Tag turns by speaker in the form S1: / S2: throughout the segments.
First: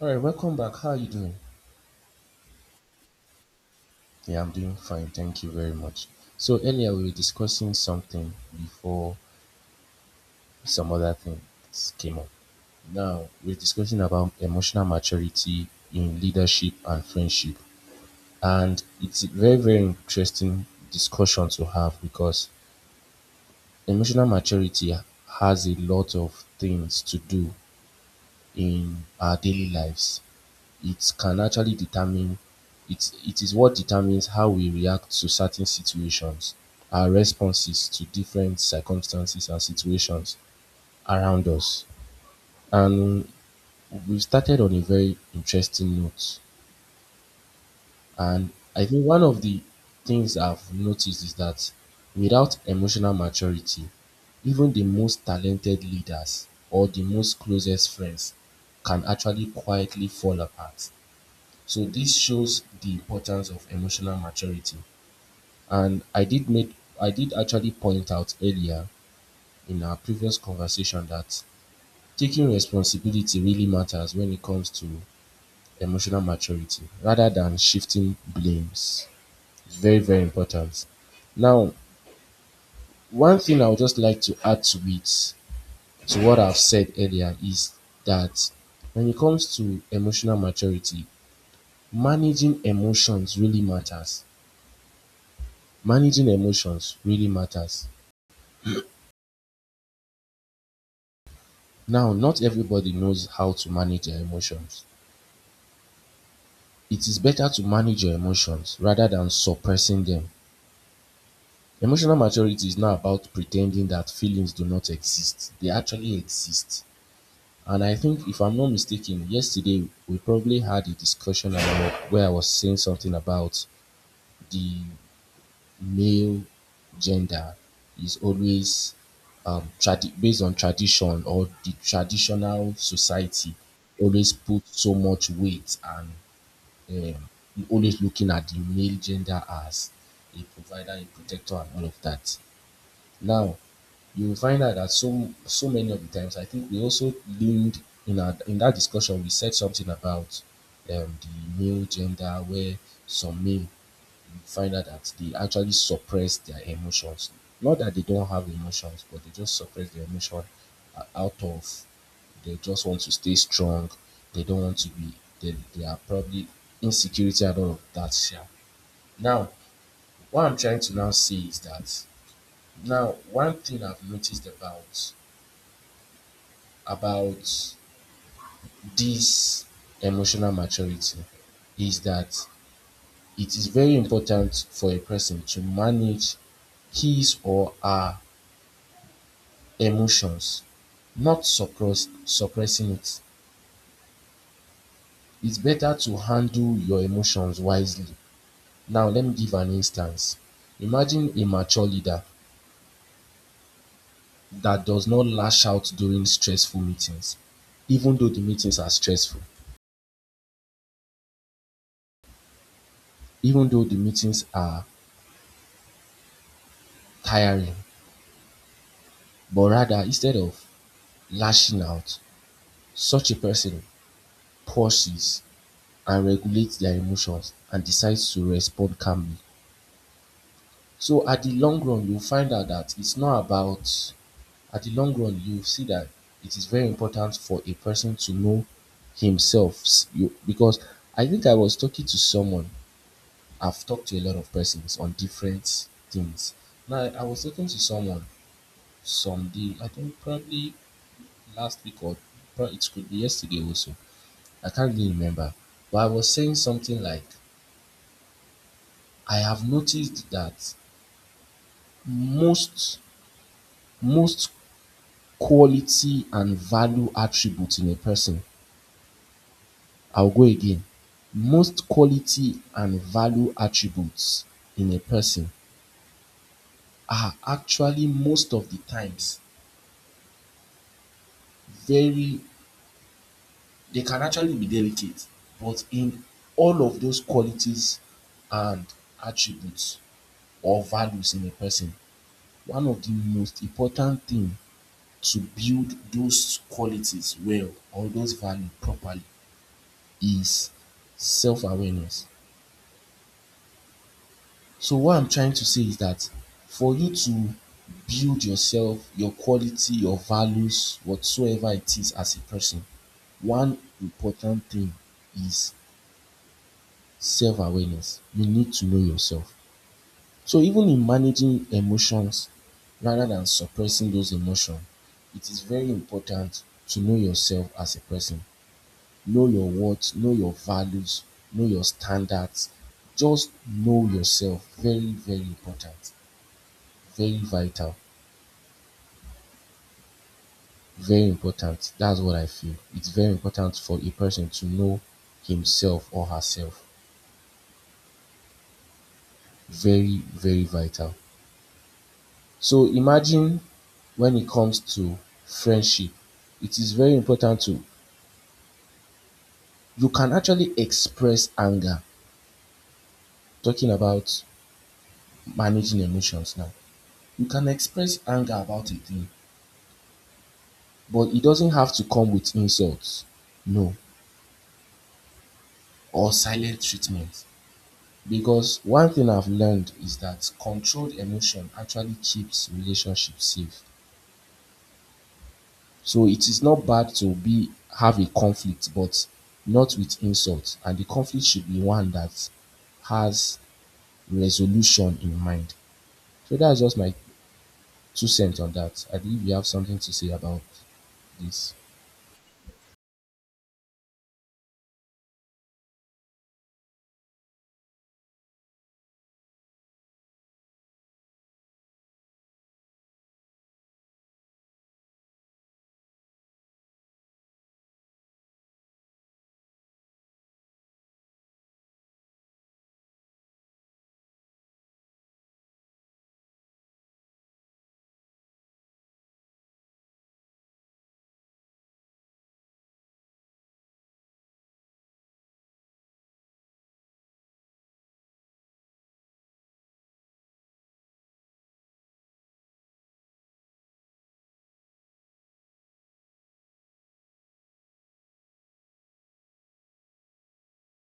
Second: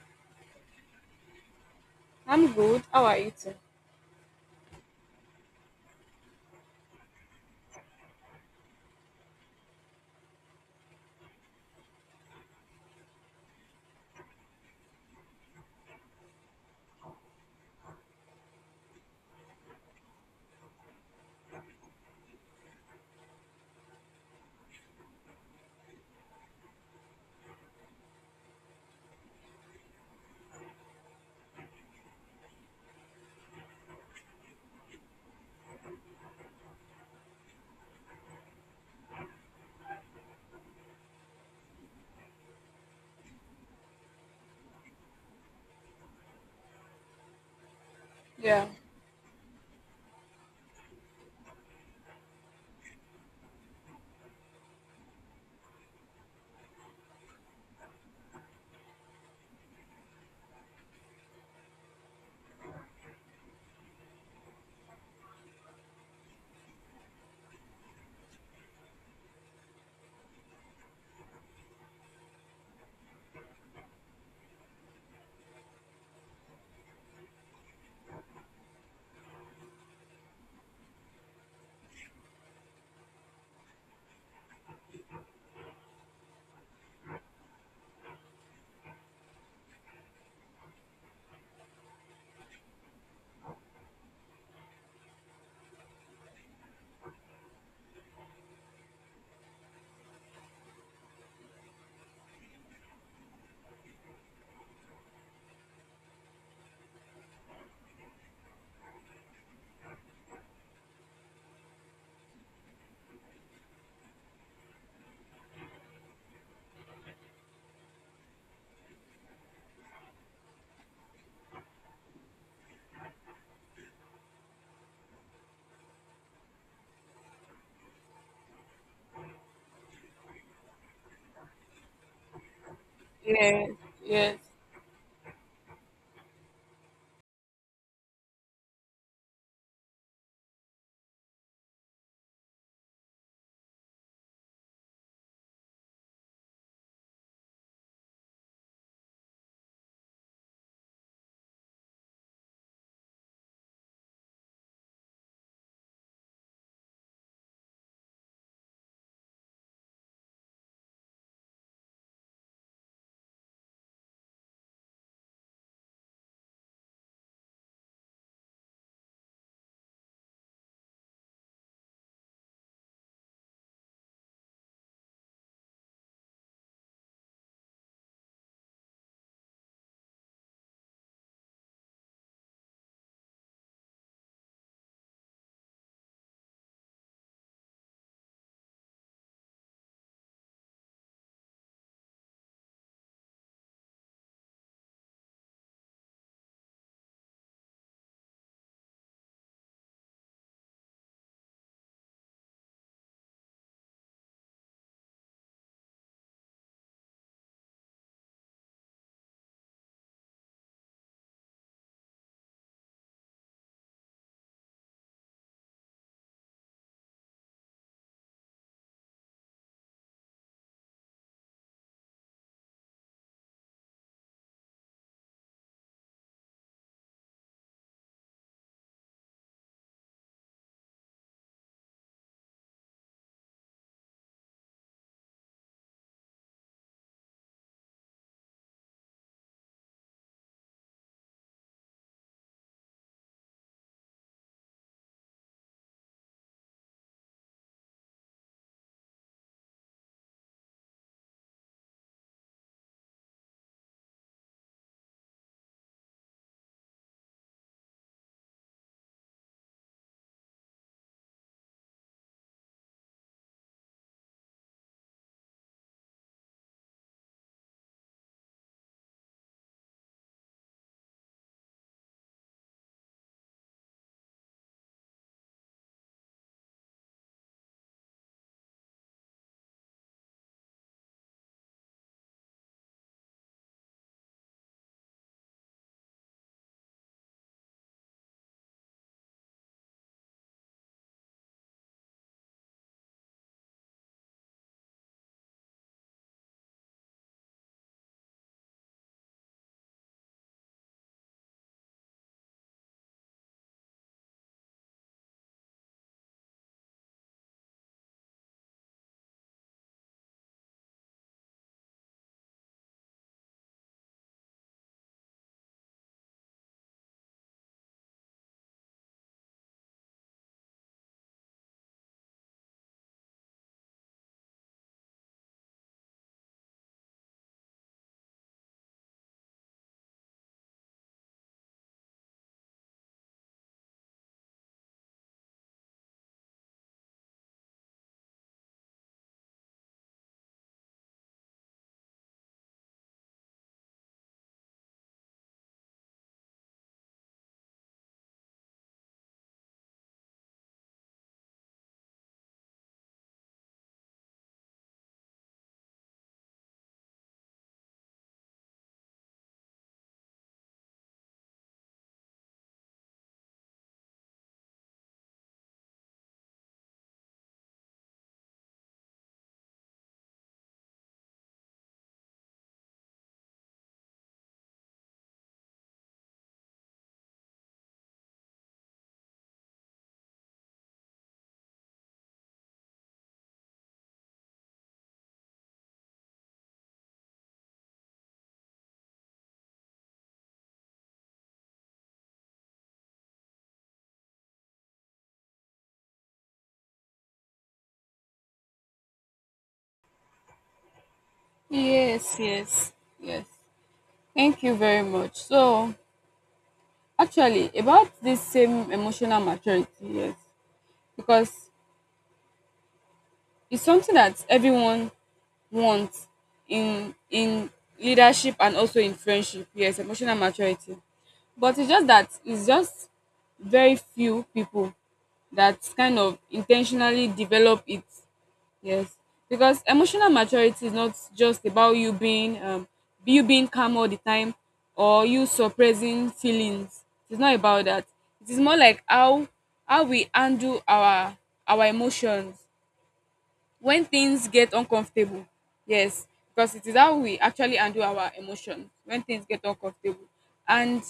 S1: All right, welcome back. How are you doing?
S2: I'm good. How are you too?
S1: Yeah, I'm doing fine. Thank you very much. So earlier we were discussing something before some other things came up. Now we're discussing about emotional maturity in leadership and friendship. And it's a very, very interesting discussion to have because emotional maturity has a lot of things to do in our daily lives. It can actually determine it it is what determines how we react to certain situations, our responses to different circumstances and situations around us. And we started on a very interesting note. And
S2: Yeah.
S1: I think one of the things I've noticed is that without emotional maturity, even the most talented leaders or the most closest friends can actually quietly fall apart. So this shows the importance of emotional maturity. And I did actually point out earlier in our previous conversation that taking responsibility really matters when it comes to emotional maturity rather than shifting blames. It's very, very important. Now, one thing I would just like to add to it, to what I've said earlier, is that when it comes to emotional maturity, managing emotions really matters. Managing emotions really matters. Now not everybody knows how to manage their emotions. It is better to manage your emotions rather than suppressing them. Emotional maturity is not about pretending that feelings do not exist. They actually exist. And I think if I'm not mistaken, yesterday we probably had a discussion about where I was saying something about the male gender is always based on tradition or the traditional society
S2: Yes.
S1: always
S2: Yes.
S1: put so much weight and always looking at the male gender as a provider, a protector, and all of that. Now, you will find out that so many of the times, I think we also leaned in that discussion. We said something about um, the male gender, where some men find out that they actually suppress their emotions. Not that they don't have emotions, but they just suppress their emotion out of they just want to stay strong. They don't want to be. They are probably insecurity and all of that. Yeah. Now, what I'm trying to now say is that now one thing I've noticed about this emotional maturity is that it is very important for a person to manage his or her emotions, not suppressing it. It's better to handle your emotions wisely. Now, let me give an instance. Imagine a mature leader that does not lash out during stressful meetings, even though the meetings are stressful, even though the meetings are tiring, but rather, instead of lashing out, such a person pauses and regulates their emotions and decides to respond calmly. So, at the long run, you'll find out that it's not about at the long run, you see that it is very important for a person to know himself. You, because I think I was talking to someone, I've talked to a lot of persons on different things. Now, I was talking to someone some day, I think probably last week or it could be yesterday also. I can't really remember. But I was saying something like, I have noticed that most most quality and value attributes in a person I'll go again. Most quality and value attributes in a person are actually most of the times very they can actually be delicate, but in all of those qualities and attributes or values in a person, one of the most important thing to build those qualities well or those value properly is self-awareness. So what I'm trying to say is that for you to build yourself, your quality, your values, whatsoever it is as a person, one important thing is self awareness. You need to know yourself. So even in managing emotions rather than suppressing those emotions, it is very important to know yourself as a person. Know your worth, know your values, know your standards. Just know yourself. Very, very important. Very vital, very important. That's what I feel. It's very important for a person to know himself or herself. Very, very vital. So imagine when it comes to friendship, it is very important to you can actually express anger. Talking about managing emotions now. You can express anger about a thing, but it doesn't have to come with insults. No. Or silent treatment. Because one thing I've learned is that controlled emotion actually keeps relationships safe. So it is not bad to be have a conflict, but not with insult. And the conflict should be one that has resolution in mind. So that's just my two cents on that. I believe you have something to say about this.
S2: Yes, yes, yes. Thank you very much. So, actually, about this same emotional maturity, yes, because it's something that everyone wants in leadership and also in friendship. Yes, emotional maturity, but it's just very few people that kind of intentionally develop it. Yes, because emotional maturity is not just about you being calm all the time or you suppressing feelings. It's not about that. It is more like how we handle our emotions when things get uncomfortable. Yes, because it is how we actually handle our emotions when things get uncomfortable. And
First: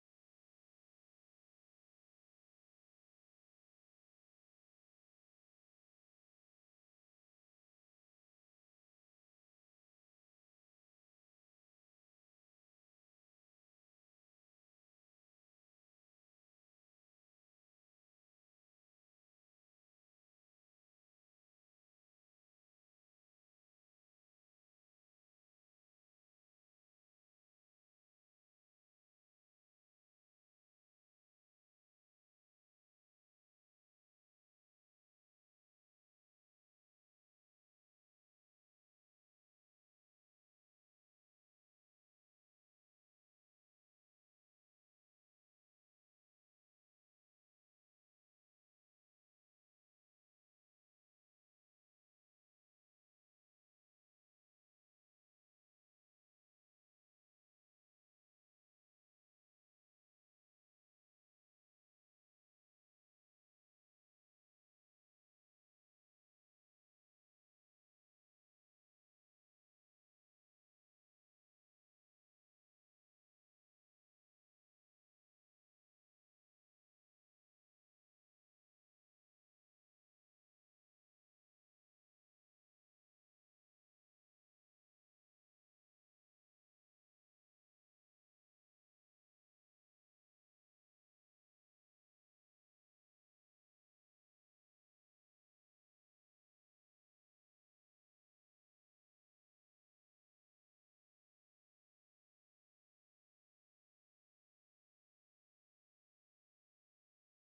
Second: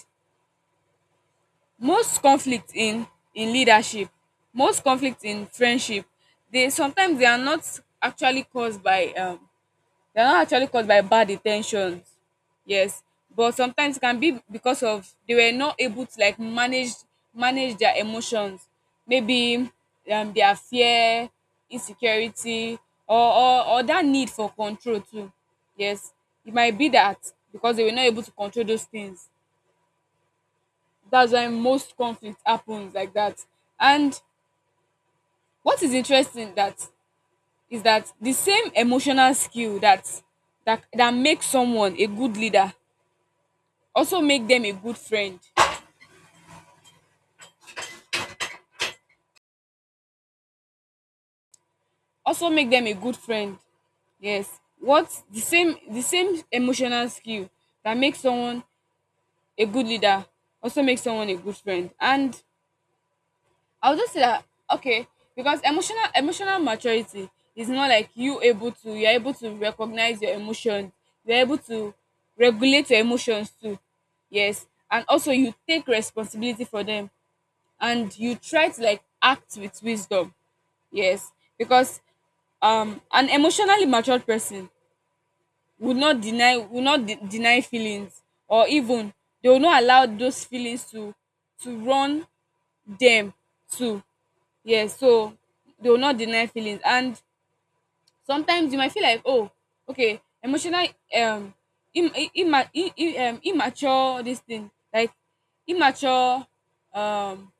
S2: most conflict in leadership, most conflict in friendship, they sometimes they are not actually caused by um they are not actually caused by bad intentions. Yes, but sometimes it can be because of they were not able to like manage their emotions. Maybe their fear, insecurity, or, or that need for control too. Yes, it might be that because they were not able to control those things. That's why most conflict happens like that. And what is interesting that is that the same emotional skill that makes someone a good leader also make them a good friend, also make them a good friend yes. what The same emotional skill that makes someone a good leader also makes someone a good friend. And I'll just say that, okay, because emotional maturity is not like you're able to recognize your emotions, you're able to regulate your emotions too. Yes, and also you take responsibility for them, and you try to like act with wisdom. Yes, because an emotionally matured person would not deny would not de- deny feelings, or even they will not allow those feelings to run them too. Yes, so they will not deny feelings, and sometimes you might feel like, oh, okay, emotional, um immature, this thing like immature. um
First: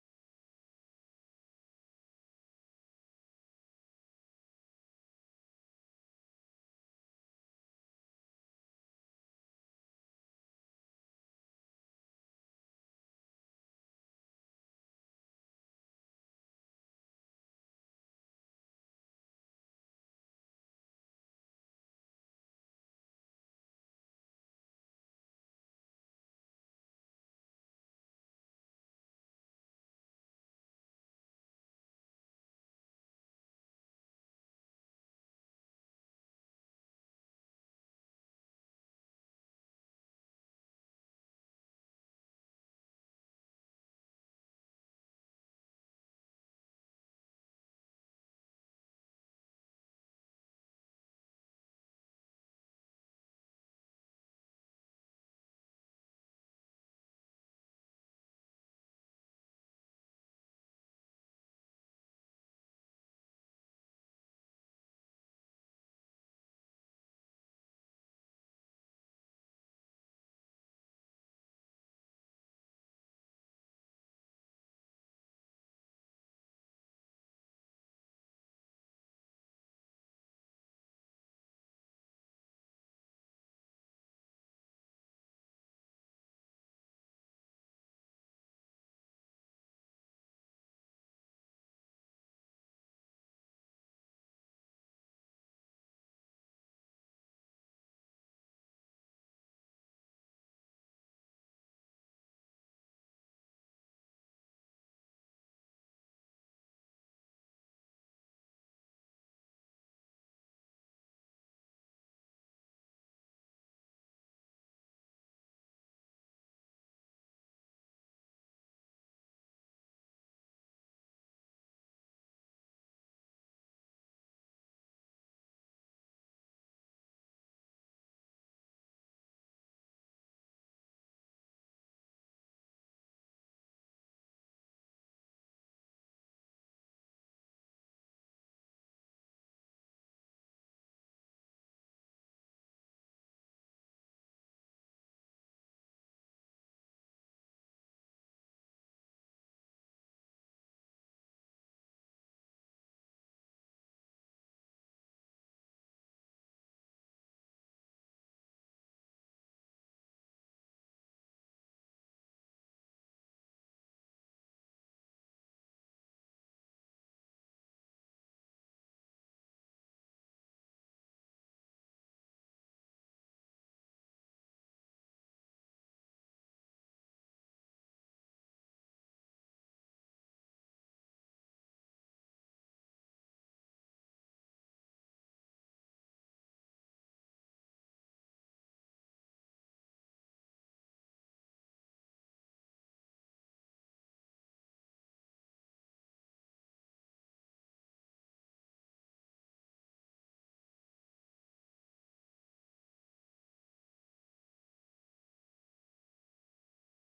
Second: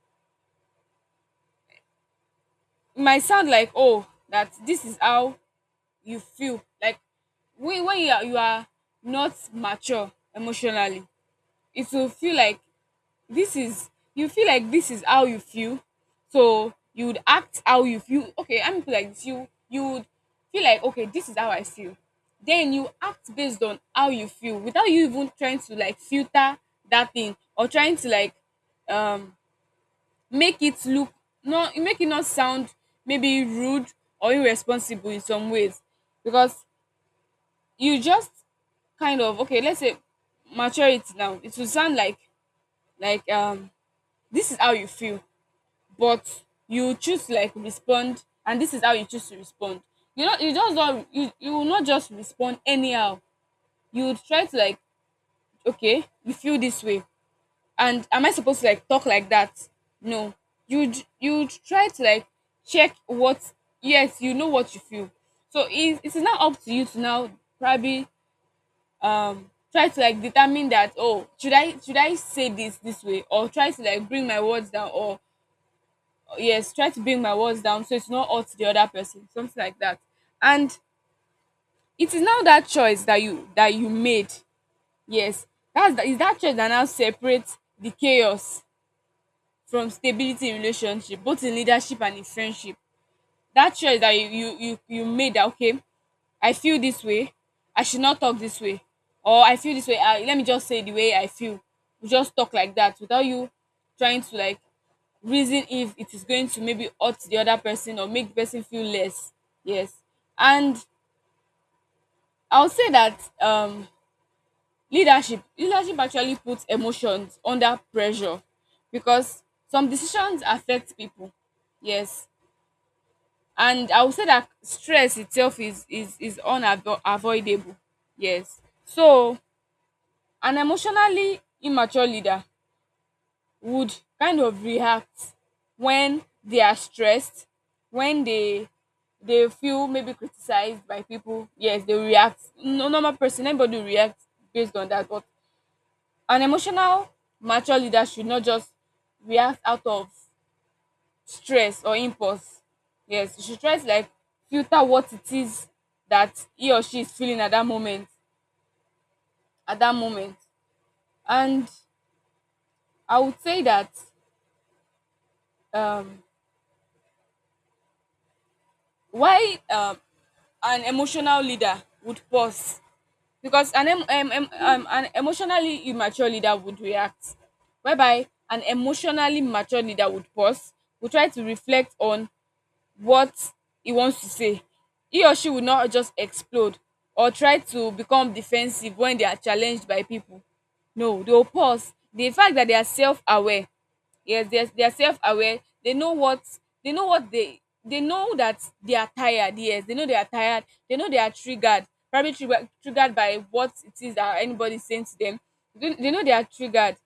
S2: it might sound like, oh, that this is how you feel like when you are not mature emotionally, it will feel like this is — you feel like this is how you feel. So you would act how you feel. Okay, I'm like this. You would feel like, okay, this is how I feel. Then you act based on how you feel without you even trying to like filter that thing or trying to like, um make it look not make it not sound maybe rude or irresponsible in some ways. Because you just kind of, okay, let's say maturity now, it will sound like, like um this is how you feel, but you choose to like respond, and this is how you choose to respond. You know, you just don't — you will not just respond anyhow. You would try to like, okay, you feel this way, and am I supposed to like talk like that? No. you you try to like check what. Yes, you know what you feel. So it is now up to you to now probably, try to like determine that, oh, should I say this way, or try to like bring my words down or yes, try to bring my words down so it's not hurt the other person, something like that. And it is now that choice that you made. Yes, that is that choice that now separates the chaos from stability in relationship, both in leadership and in friendship. That choice that you made, that, okay, I feel this way. I should not talk this way. Or I feel this way. Let me just say the way I feel. We just talk like that without you trying to like reason if it is going to maybe hurt the other person or make the person feel less. Yes. And I'll say that, leadership actually puts emotions under pressure, because some decisions affect people. Yes. And I would say that stress itself is unavoidable. Yes, so an emotionally immature leader would kind of react when they are stressed, when they feel maybe criticized by people. Yes, they react. No normal person — anybody reacts based on that. But an emotional mature leader should not just react out of stress or impulse. Yes, you should try to like filter what it is that he or she is feeling at that moment, at that moment and I would say that, um why an emotional leader would pause. Because an an emotionally immature leader would react, whereby an emotionally mature leader would pause, would try to reflect on what he wants to say. He or she will not just explode or try to become defensive when they are challenged by people. No, they will pause. The fact that they are self-aware. Yes, they are self-aware. They know what — they know what they they know that they are tired. Yes, they know they are tired. They know they are triggered. Probably triggered by what it is that anybody is saying to them. They know they are triggered,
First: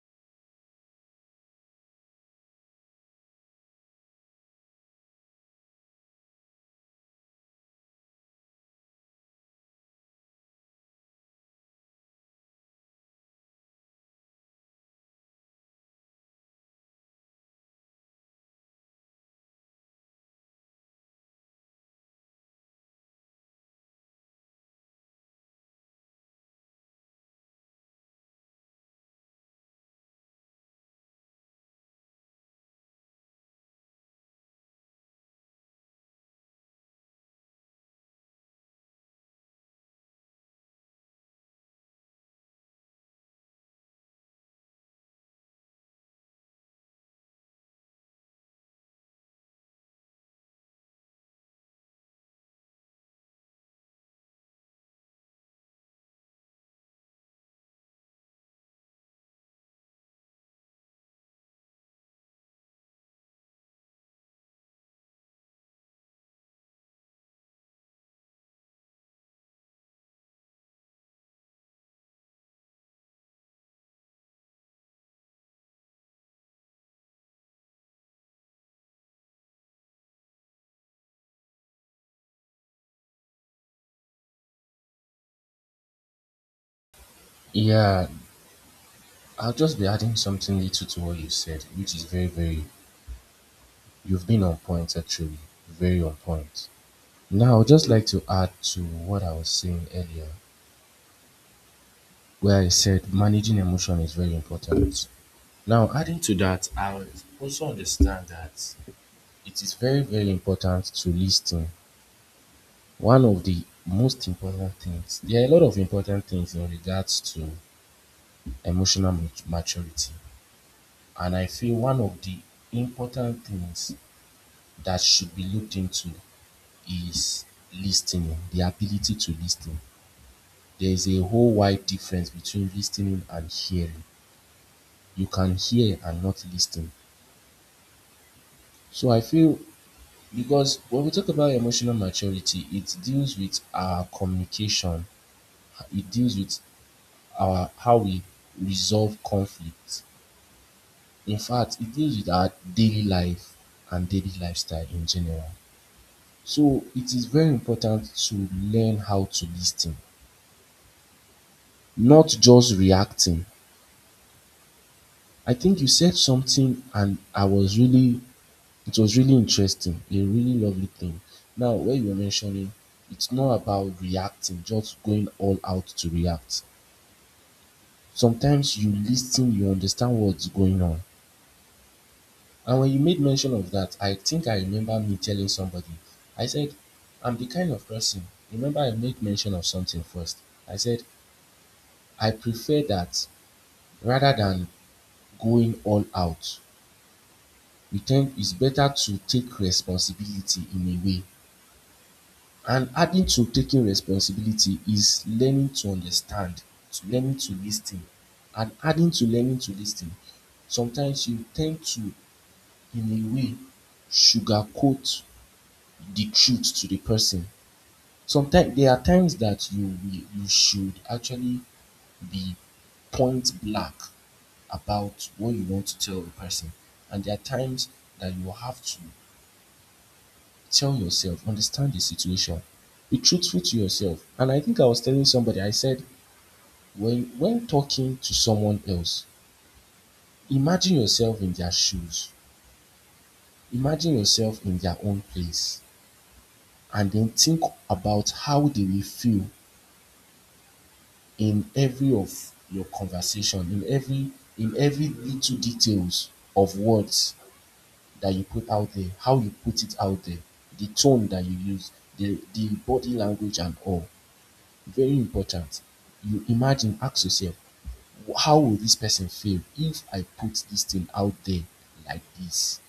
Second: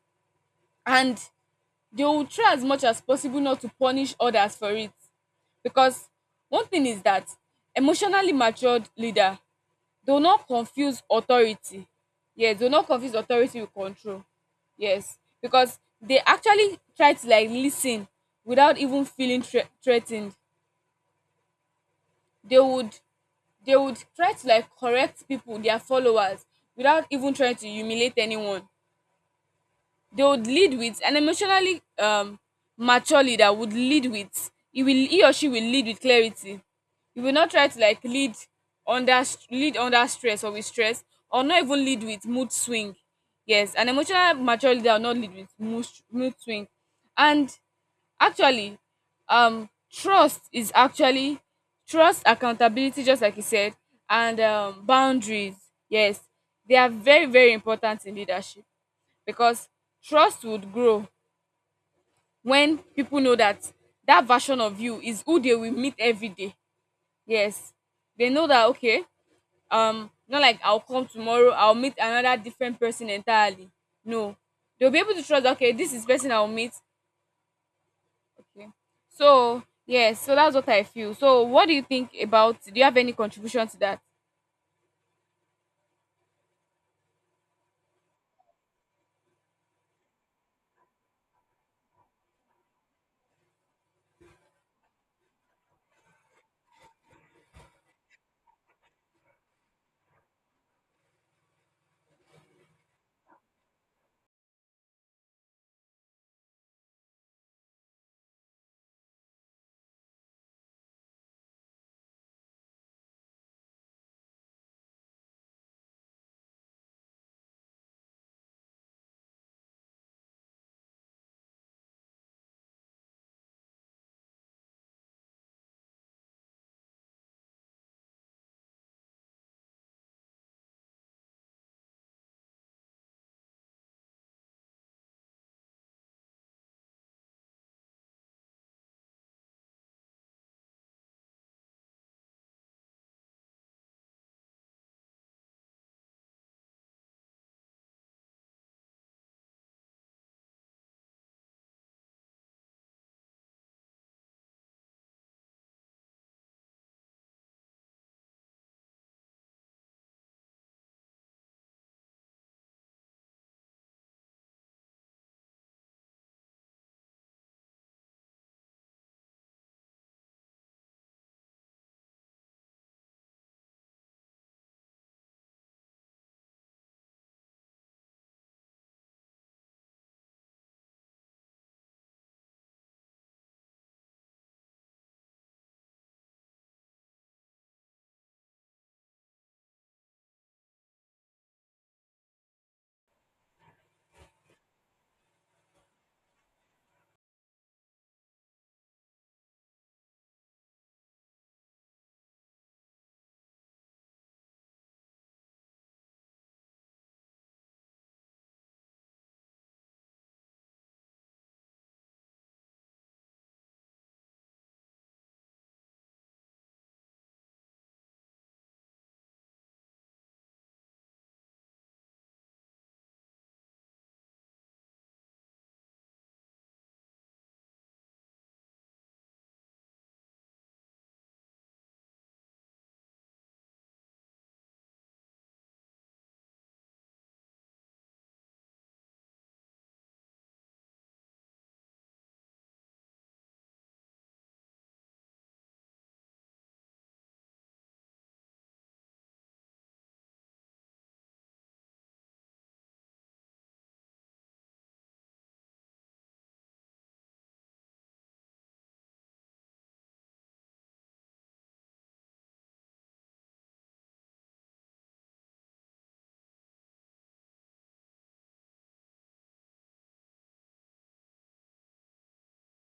S2: and they will try as much as possible not to punish others for it. Because one thing is that emotionally matured leader do not confuse authority — yes, do not confuse authority with control. Yes, because they actually try to like listen without even feeling threa threa they would, try to like correct people, their followers, without even trying to humiliate anyone. They would lead with — an emotionally mature leader would lead with he or she will lead with clarity. He will not try to like under lead under stress or with stress, or not even lead with mood swing. Yes, an emotional mature leader will not lead with mood swing. And actually, trust is actually — trust, accountability, just like you said, and, boundaries. Yes, they are very, very important in leadership, because trust would grow when people know that that version of you is who they will meet every day. Yes, they know that, okay, not like I'll come tomorrow, I'll meet another different person entirely. No, they'll be able to trust, okay, this is person I'll meet. Okay. So, yes, so that's what I feel. So what do you think? About Do you have any contribution to that?
S1: Yeah, I'll just be adding something little to what you said, which is very, very, you've been on point actually, very on point. Now, I would just like to add to what I was saying earlier, where I said managing emotion is very important. Now, adding to that, I would also understand that it is very, very important to listen. One of the most important things, there are a lot of important things in regards to emotional maturity. And I feel one of the important things that should be looked into is listening, the ability to listen. There's a whole wide difference between listening and hearing. You can hear and not listen. So I feel because when we talk about emotional maturity, it deals with our communication, it deals with our how we resolve conflict. In fact, it deals with our daily life and daily lifestyle in general. So it is very important to learn how to listen, not just reacting. I think you said something and I was really It was really interesting, a really lovely thing. Now, when you were mentioning, it's not about reacting, just going all out to react. Sometimes you listen, you understand what's going on. And when you made mention of that, I think I remember me telling somebody, I said, I'm the kind of person, remember I made mention of something first. I said, I prefer that rather than going all out. It's better to take responsibility in a way. And adding to taking responsibility is learning to understand, to learning to lis and adding to learning to lis sometimes you tend to in a way sugarcoat the truth to the person. Sometimes there are times that you should actually be point blank about what you want to tell the person, and there are times that you have to tell yourself, understand the situation, be truthful to yourself. And I think I was telling somebody, I said, when talking to someone else, imagine yourself in their shoes, imagine yourself in their own place, and then think about how they will feel in every of your conversation, in every little details of words that you put out there, how you put it out there, the tone that you use, the body language and all. Very important. You imagine, ask yourself, how will this person feel if I put this thing out there like this?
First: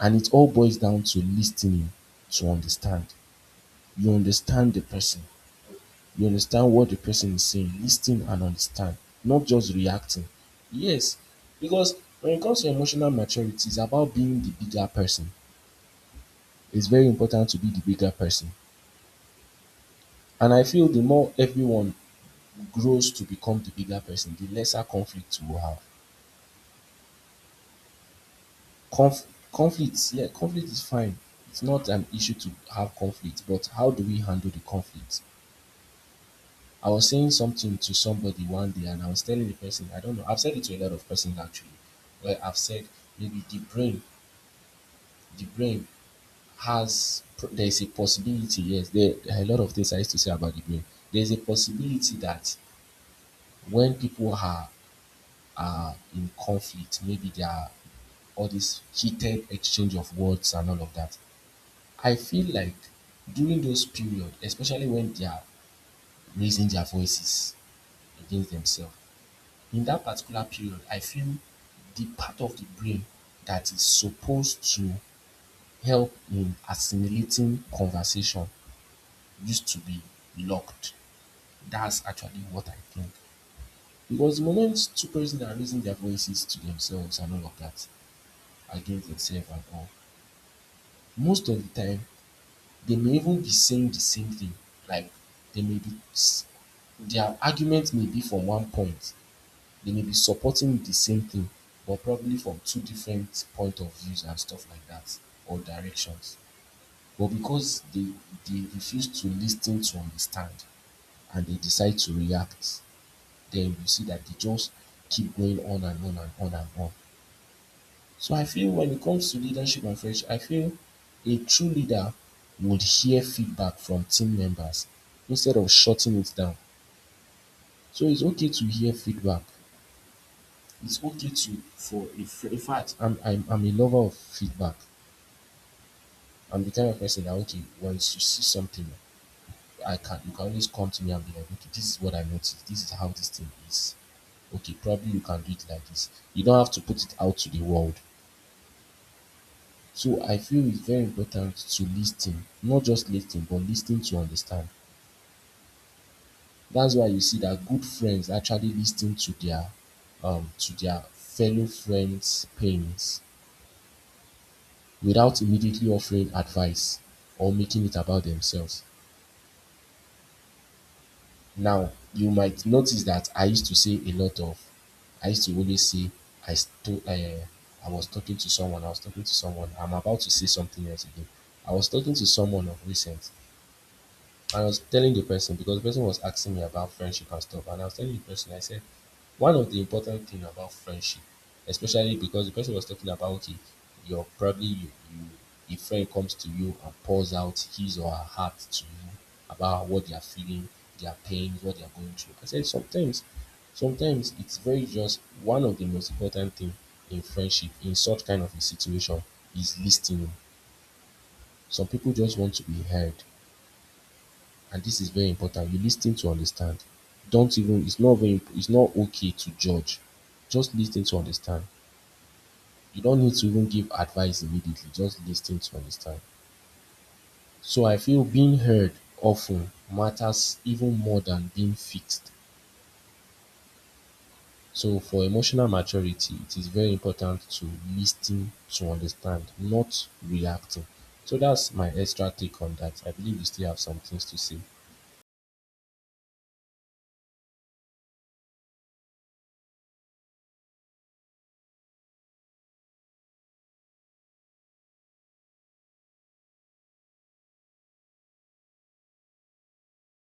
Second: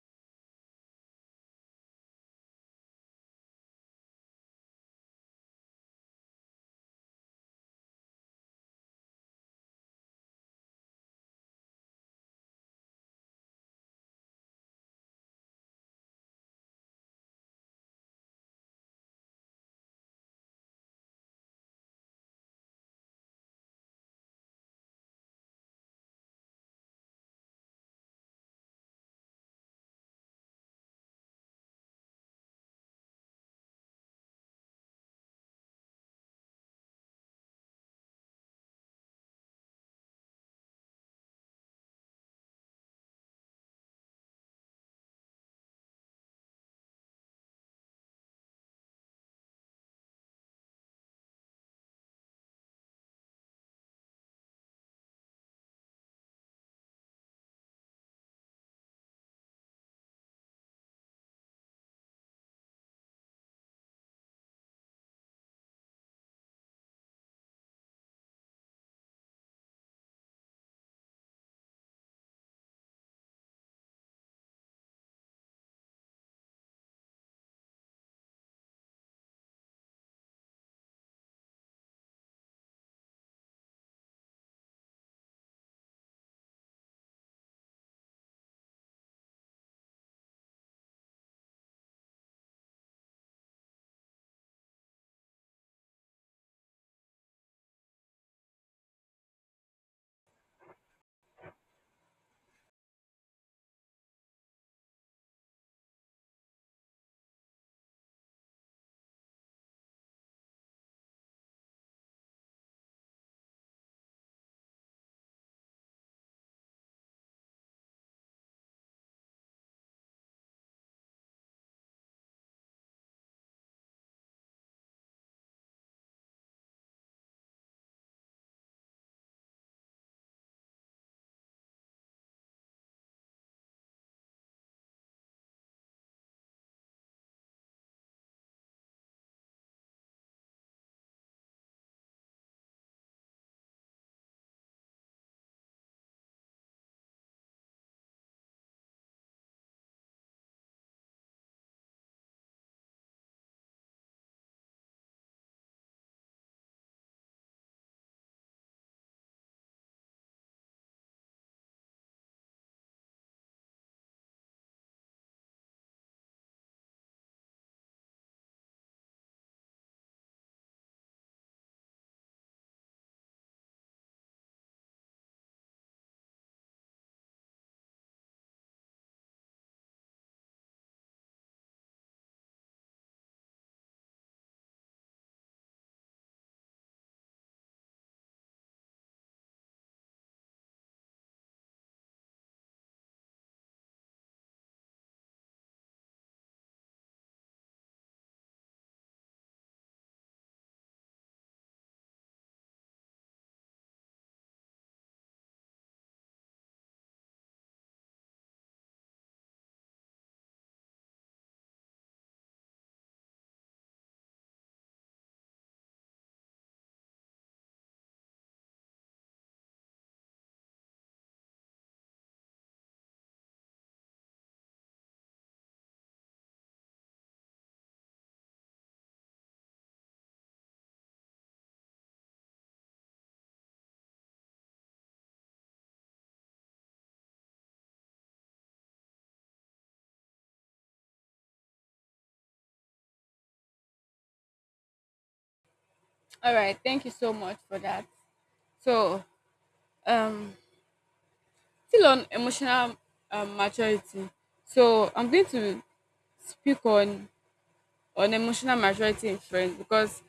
S1: And it all boils down to listening to understand. You understand the person, you understand what the person is saying, listen and understand, not just reacting. Yes, because when it comes to emotional maturity, it's about being the bigger person. It's very important to be the bigger person. And I feel the more everyone grows to become the bigger person, the lesser conflict we will have. Conf- Conflicts, yeah, conflict is fine. It's not an issue to have conflict, but how do we handle the conflict? I was saying something to somebody one day, and I was telling the person, I don't know, I've said it to a lot of persons actually, where I've said maybe the brain has, there is a possibility, yes, there are a lot of things I used to say about the brain. There's a possibility that when people are in conflict, maybe there are all this heated exchange of words and all of that, I feel like during those period, especially when they are raising their voices against themselves, in that particular period, I feel the part of the brain that is supposed to help in assimilating conversation used to be locked. That's actually what I think. Because the moment two persons are raising their voices to themselves and all of that, against themselves and all, most of the time, they may even be saying the same thing. Like they may be their argument may be from one point. They may be supporting the same thing, but probably from two different point of views and stuff like that, or directions. But because they refuse to listen to understand and they decide to react, then you see that they just keep going on and on and on and on. So I feel when it comes to leadership and friendship, I feel a true leader would hear feedback from team members instead of shutting it down. So it's okay to hear feedback. It's okay to in fact, I'm a lover of feedback. I'm the kind of person that, okay, once you see something, I can you can always come to me and be like, okay, this is what I noticed. This is how this thing is. Okay, probably you can do it like this. You don't have to put it out to the world. So I feel it's very important to lis not just lis but lis to understand. That's why you see that good friends actually lis to their fellow friends' pains without immediately offering advice or making it about themselves. Now, you might notice that I used to say a lot of, I used to always say, I was talking to someone, I'm about to say something else again. I was talking to someone of recent. I was telling the person, because the person was asking me about friendship and stuff, and I was telling the person, I said, one of the important thing about friendship, especially because the person was talking about, okay, you're probably you, you a friend comes to you and pours out his or her heart to you about what they are feeling, their pains, what they are going through. I said, sometimes, it's very just one of the most important thing in friendship in such kind of a situation is listening. Some people just want to be heard, and this is very important. You listen to understand. Don't even, it's not very, it's not okay to judge, just listen to understand. You don't need to even give advice immediately, just listen to understand. So I feel being heard often matters even more than being fixed. So for emotional maturity, it is very important to listen to understand, not reacting. So that's my extra take on that. I believe you still have some things to say.
S2: All right, thank you so much for that. So, um still on emotional, maturity. So I'm going to speak on emotional maturity in friends. Because,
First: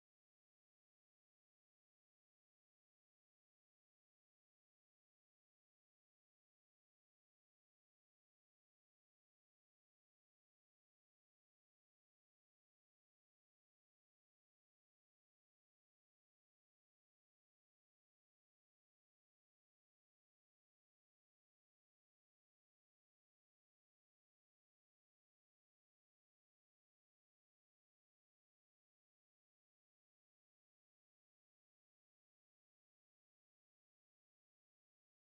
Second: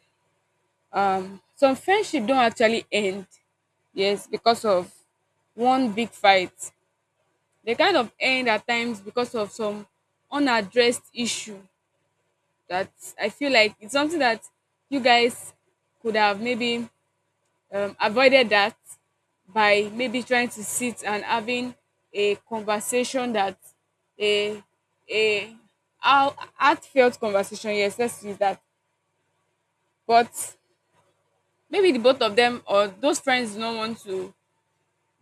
S2: some friendship don't actually end, yes, because of one big fight. They kind of end at times because of some unaddressed issue that I feel like it's something that you guys could have maybe, avoided that by maybe trying to sit and having a conversation that, a a heartfelt conversation, yes, let's use that. But maybe the both of them or those friends do not want to —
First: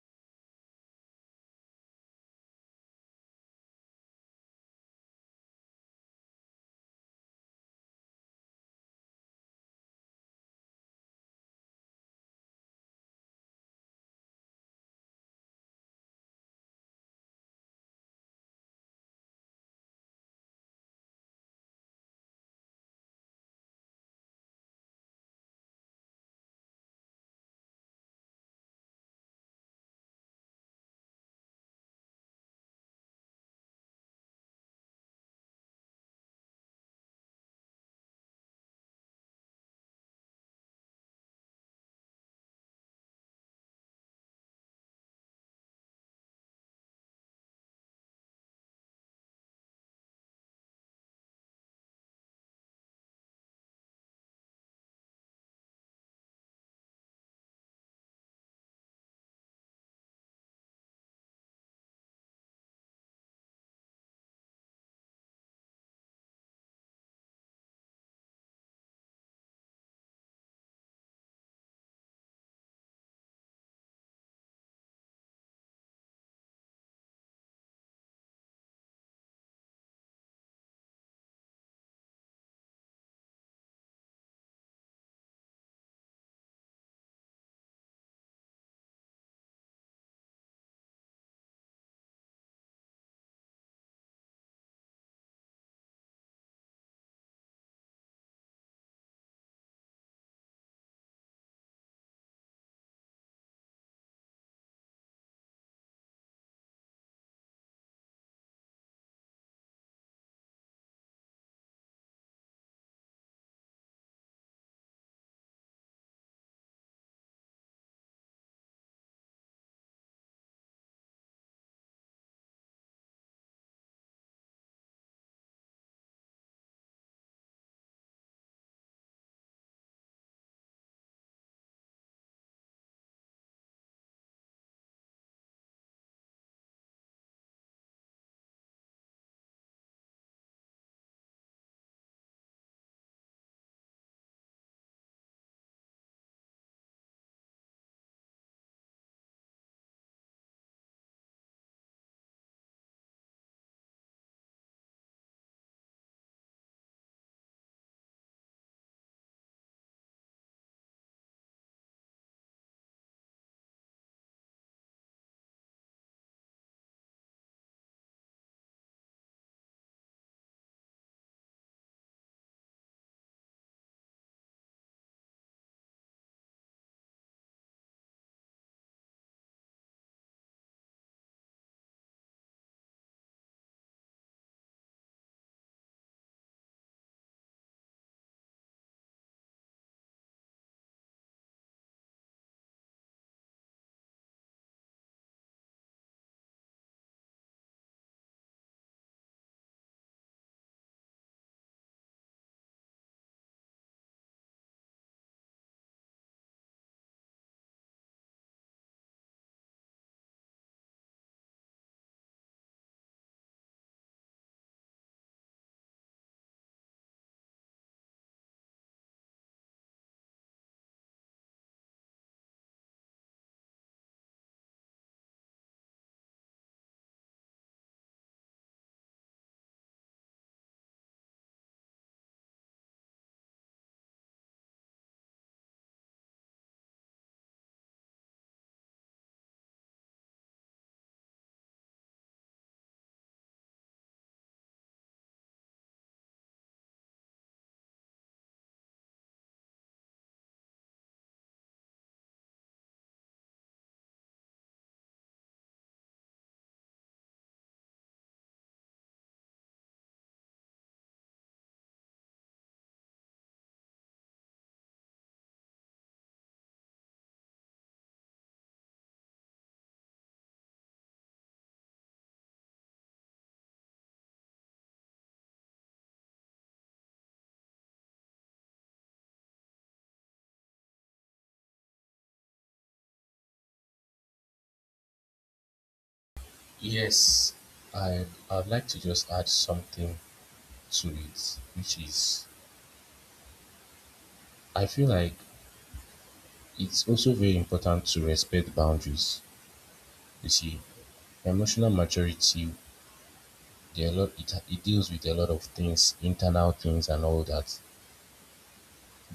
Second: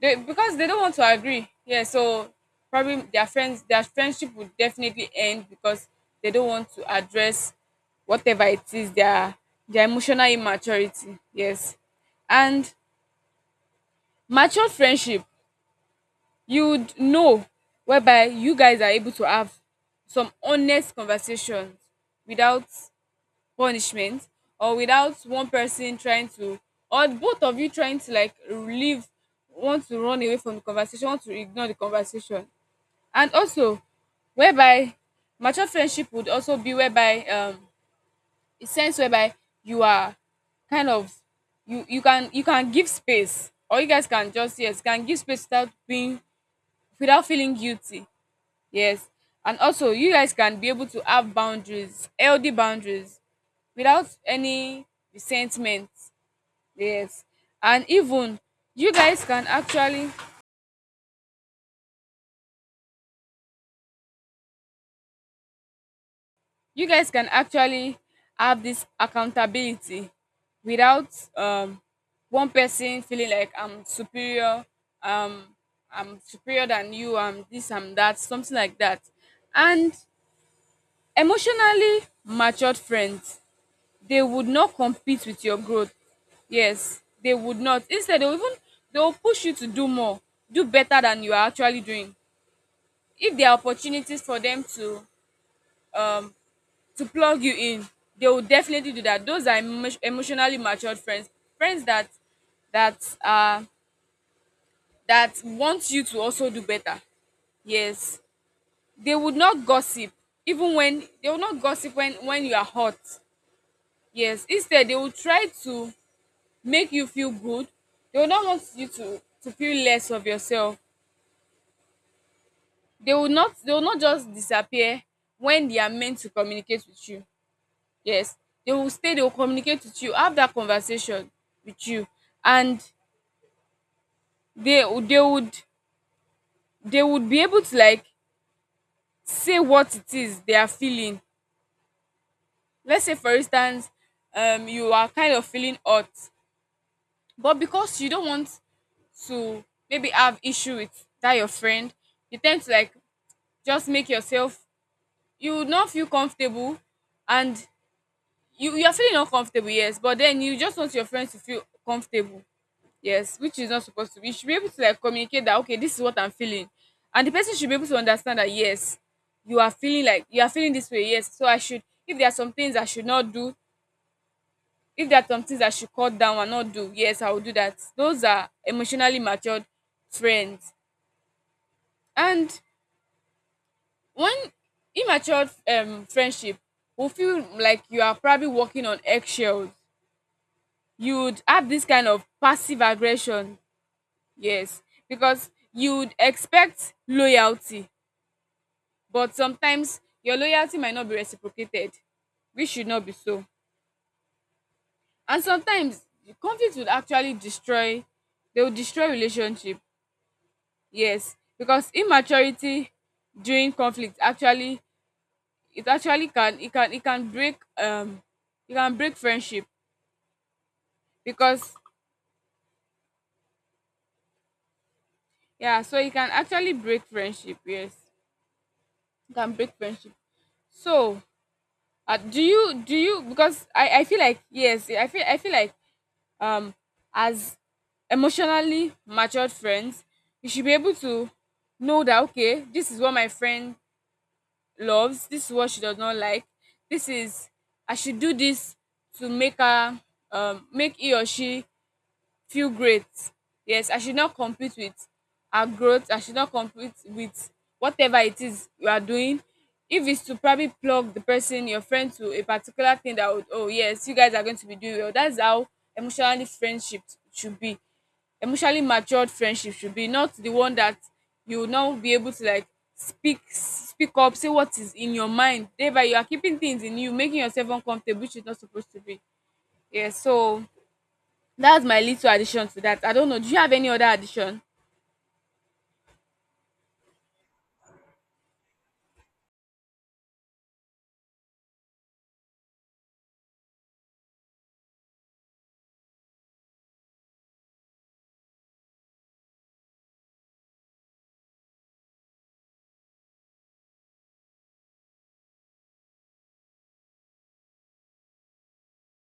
S2: they because they don't want to agree, yeah. So probably their friendship would definitely end because they don't want to address whatever it is, their emotional immaturity. Yes. And mature friendship, you'd know, whereby you guys are able to have some honest conversations without punishment, or without one person trying to, or both of you trying to like leave, want to run away from the conversation, want to ignore the conversation. And also, whereby mature friendship would also be whereby, a sense whereby you are kind of — you can, give space, or you guys can just, yes, can give space without being, without feeling guilty. Yes. And also, you guys can be able to have boundaries, healthy boundaries, without any resentment. Yes. And even you guys can actually, you guys can actually have this accountability without, um one person feeling like um I'm superior than you, I'm this, I'm that, something like that. And emotionally matured friends, they would not compete with your growth. Yes, they would not. Instead, they will even — they will push you to do more, do better than you are actually doing. If there are opportunities for them to, um to plug you in, they will definitely do that. Those are emotionally matured friends, friends that that uh want you to also do better. Yes, they would not gossip, even when — they will not gossip when you are hot. Yes, instead they will try to make you feel good. They will not want you to feel less of yourself. They will not just disappear when they are meant to communicate with you. Yes, they will stay, they will communicate with you, have that conversation with you. And they they would they would be able to like say what it is they are feeling. Let's say, for instance, you are kind of feeling hot, but because you don't want to maybe have issue with that, your friend, you tend to like just make yourself, you would not feel comfortable. And you are feeling uncomfortable, yes, but then you just want your friends to feel comfortable. Yes, which is not supposed to be. You should be able to like communicate that, okay, this is what I'm feeling. And the person should be able to understand that. Yes, you are feeling like you are feeling this way. Yes, so I should if there are some things I should not do, if there are some things I should cut down and not do, yes, I will do that. Those are emotionally matured friends. And one immature, friendship will feel like you are probably walking on eggshells. You would have this kind of passive aggression, yes, because you would expect loyalty, but sometimes your loyalty might not be reciprocated, which should not be so. And sometimes the conflict would actually destroy — they will destroy relationship, yes, because immaturity during conflict, actually, it actually can, it can break, it can break friendship because, yeah, so it can actually break friendship. Yes, it can break friendship. So, do you — because I feel like, yes, I feel like, um as emotionally matured friends, you should be able to know that, okay, this is what my friend loves, this is what she does not like. This is — I should do this to make her make he or she feel great. Yes, I should not compete with our growth. I should not compete with whatever it is you are doing. If it's to probably plug the person, your friend, to a particular thing that would, oh, yes, you guys are going to be doing well. That's how emotionally friendship should be. Emotionally matured friendship should be, not the one that you will not be able to like speak up, say what is in your mind. Thereby, you are keeping things in you, making yourself uncomfortable, which is not supposed to be. Yes. So that's my little addition to that. I don't know. Do you have any other addition?
S1: Yes, I, I'd like to just add something to it, which is, I feel like it's also very important to respect boundaries. You see, emotional maturity, there are a lot, it deals with a lot of things, internal things and all that.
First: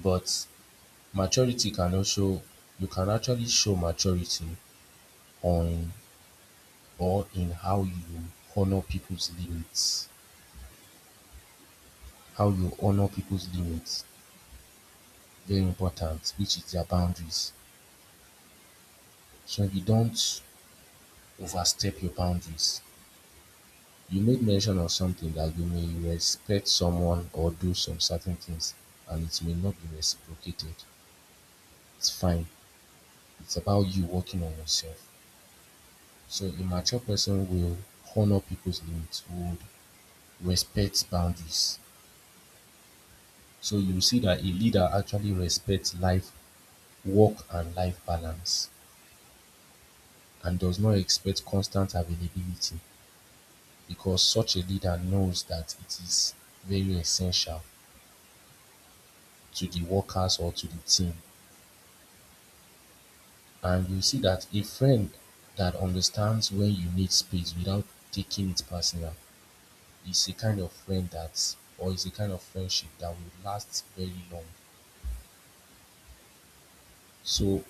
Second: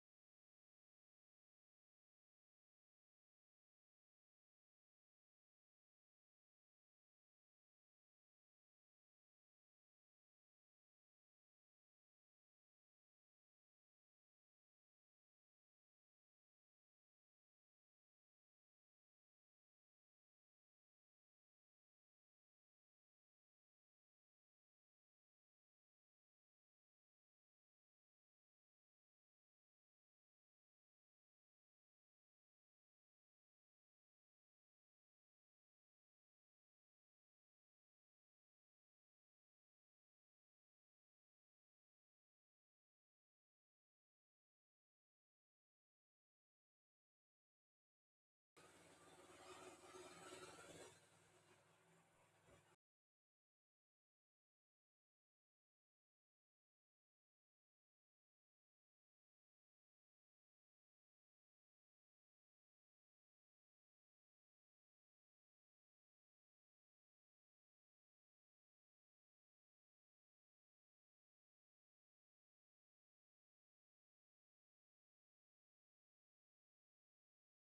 S1: But maturity can also, you can actually show maturity on or in how you honor people's limits, how you honor people's limits, very important, which is their boundaries. So you don't overstep your boundaries. You made mention of something that you may respect someone or do some certain things and it may not be reciprocated. It's fine. It's about you working on yourself. So a mature person will honor people's limits, would respect boundaries. So you see that a leader actually respects life, work and life balance, and does not expect constant availability, because such a leader knows that it is very essential to the workers or to the team. And you see that a friend that understands when you need space without taking it personal is a kind of friend that, or is a kind of friendship that will last very long. So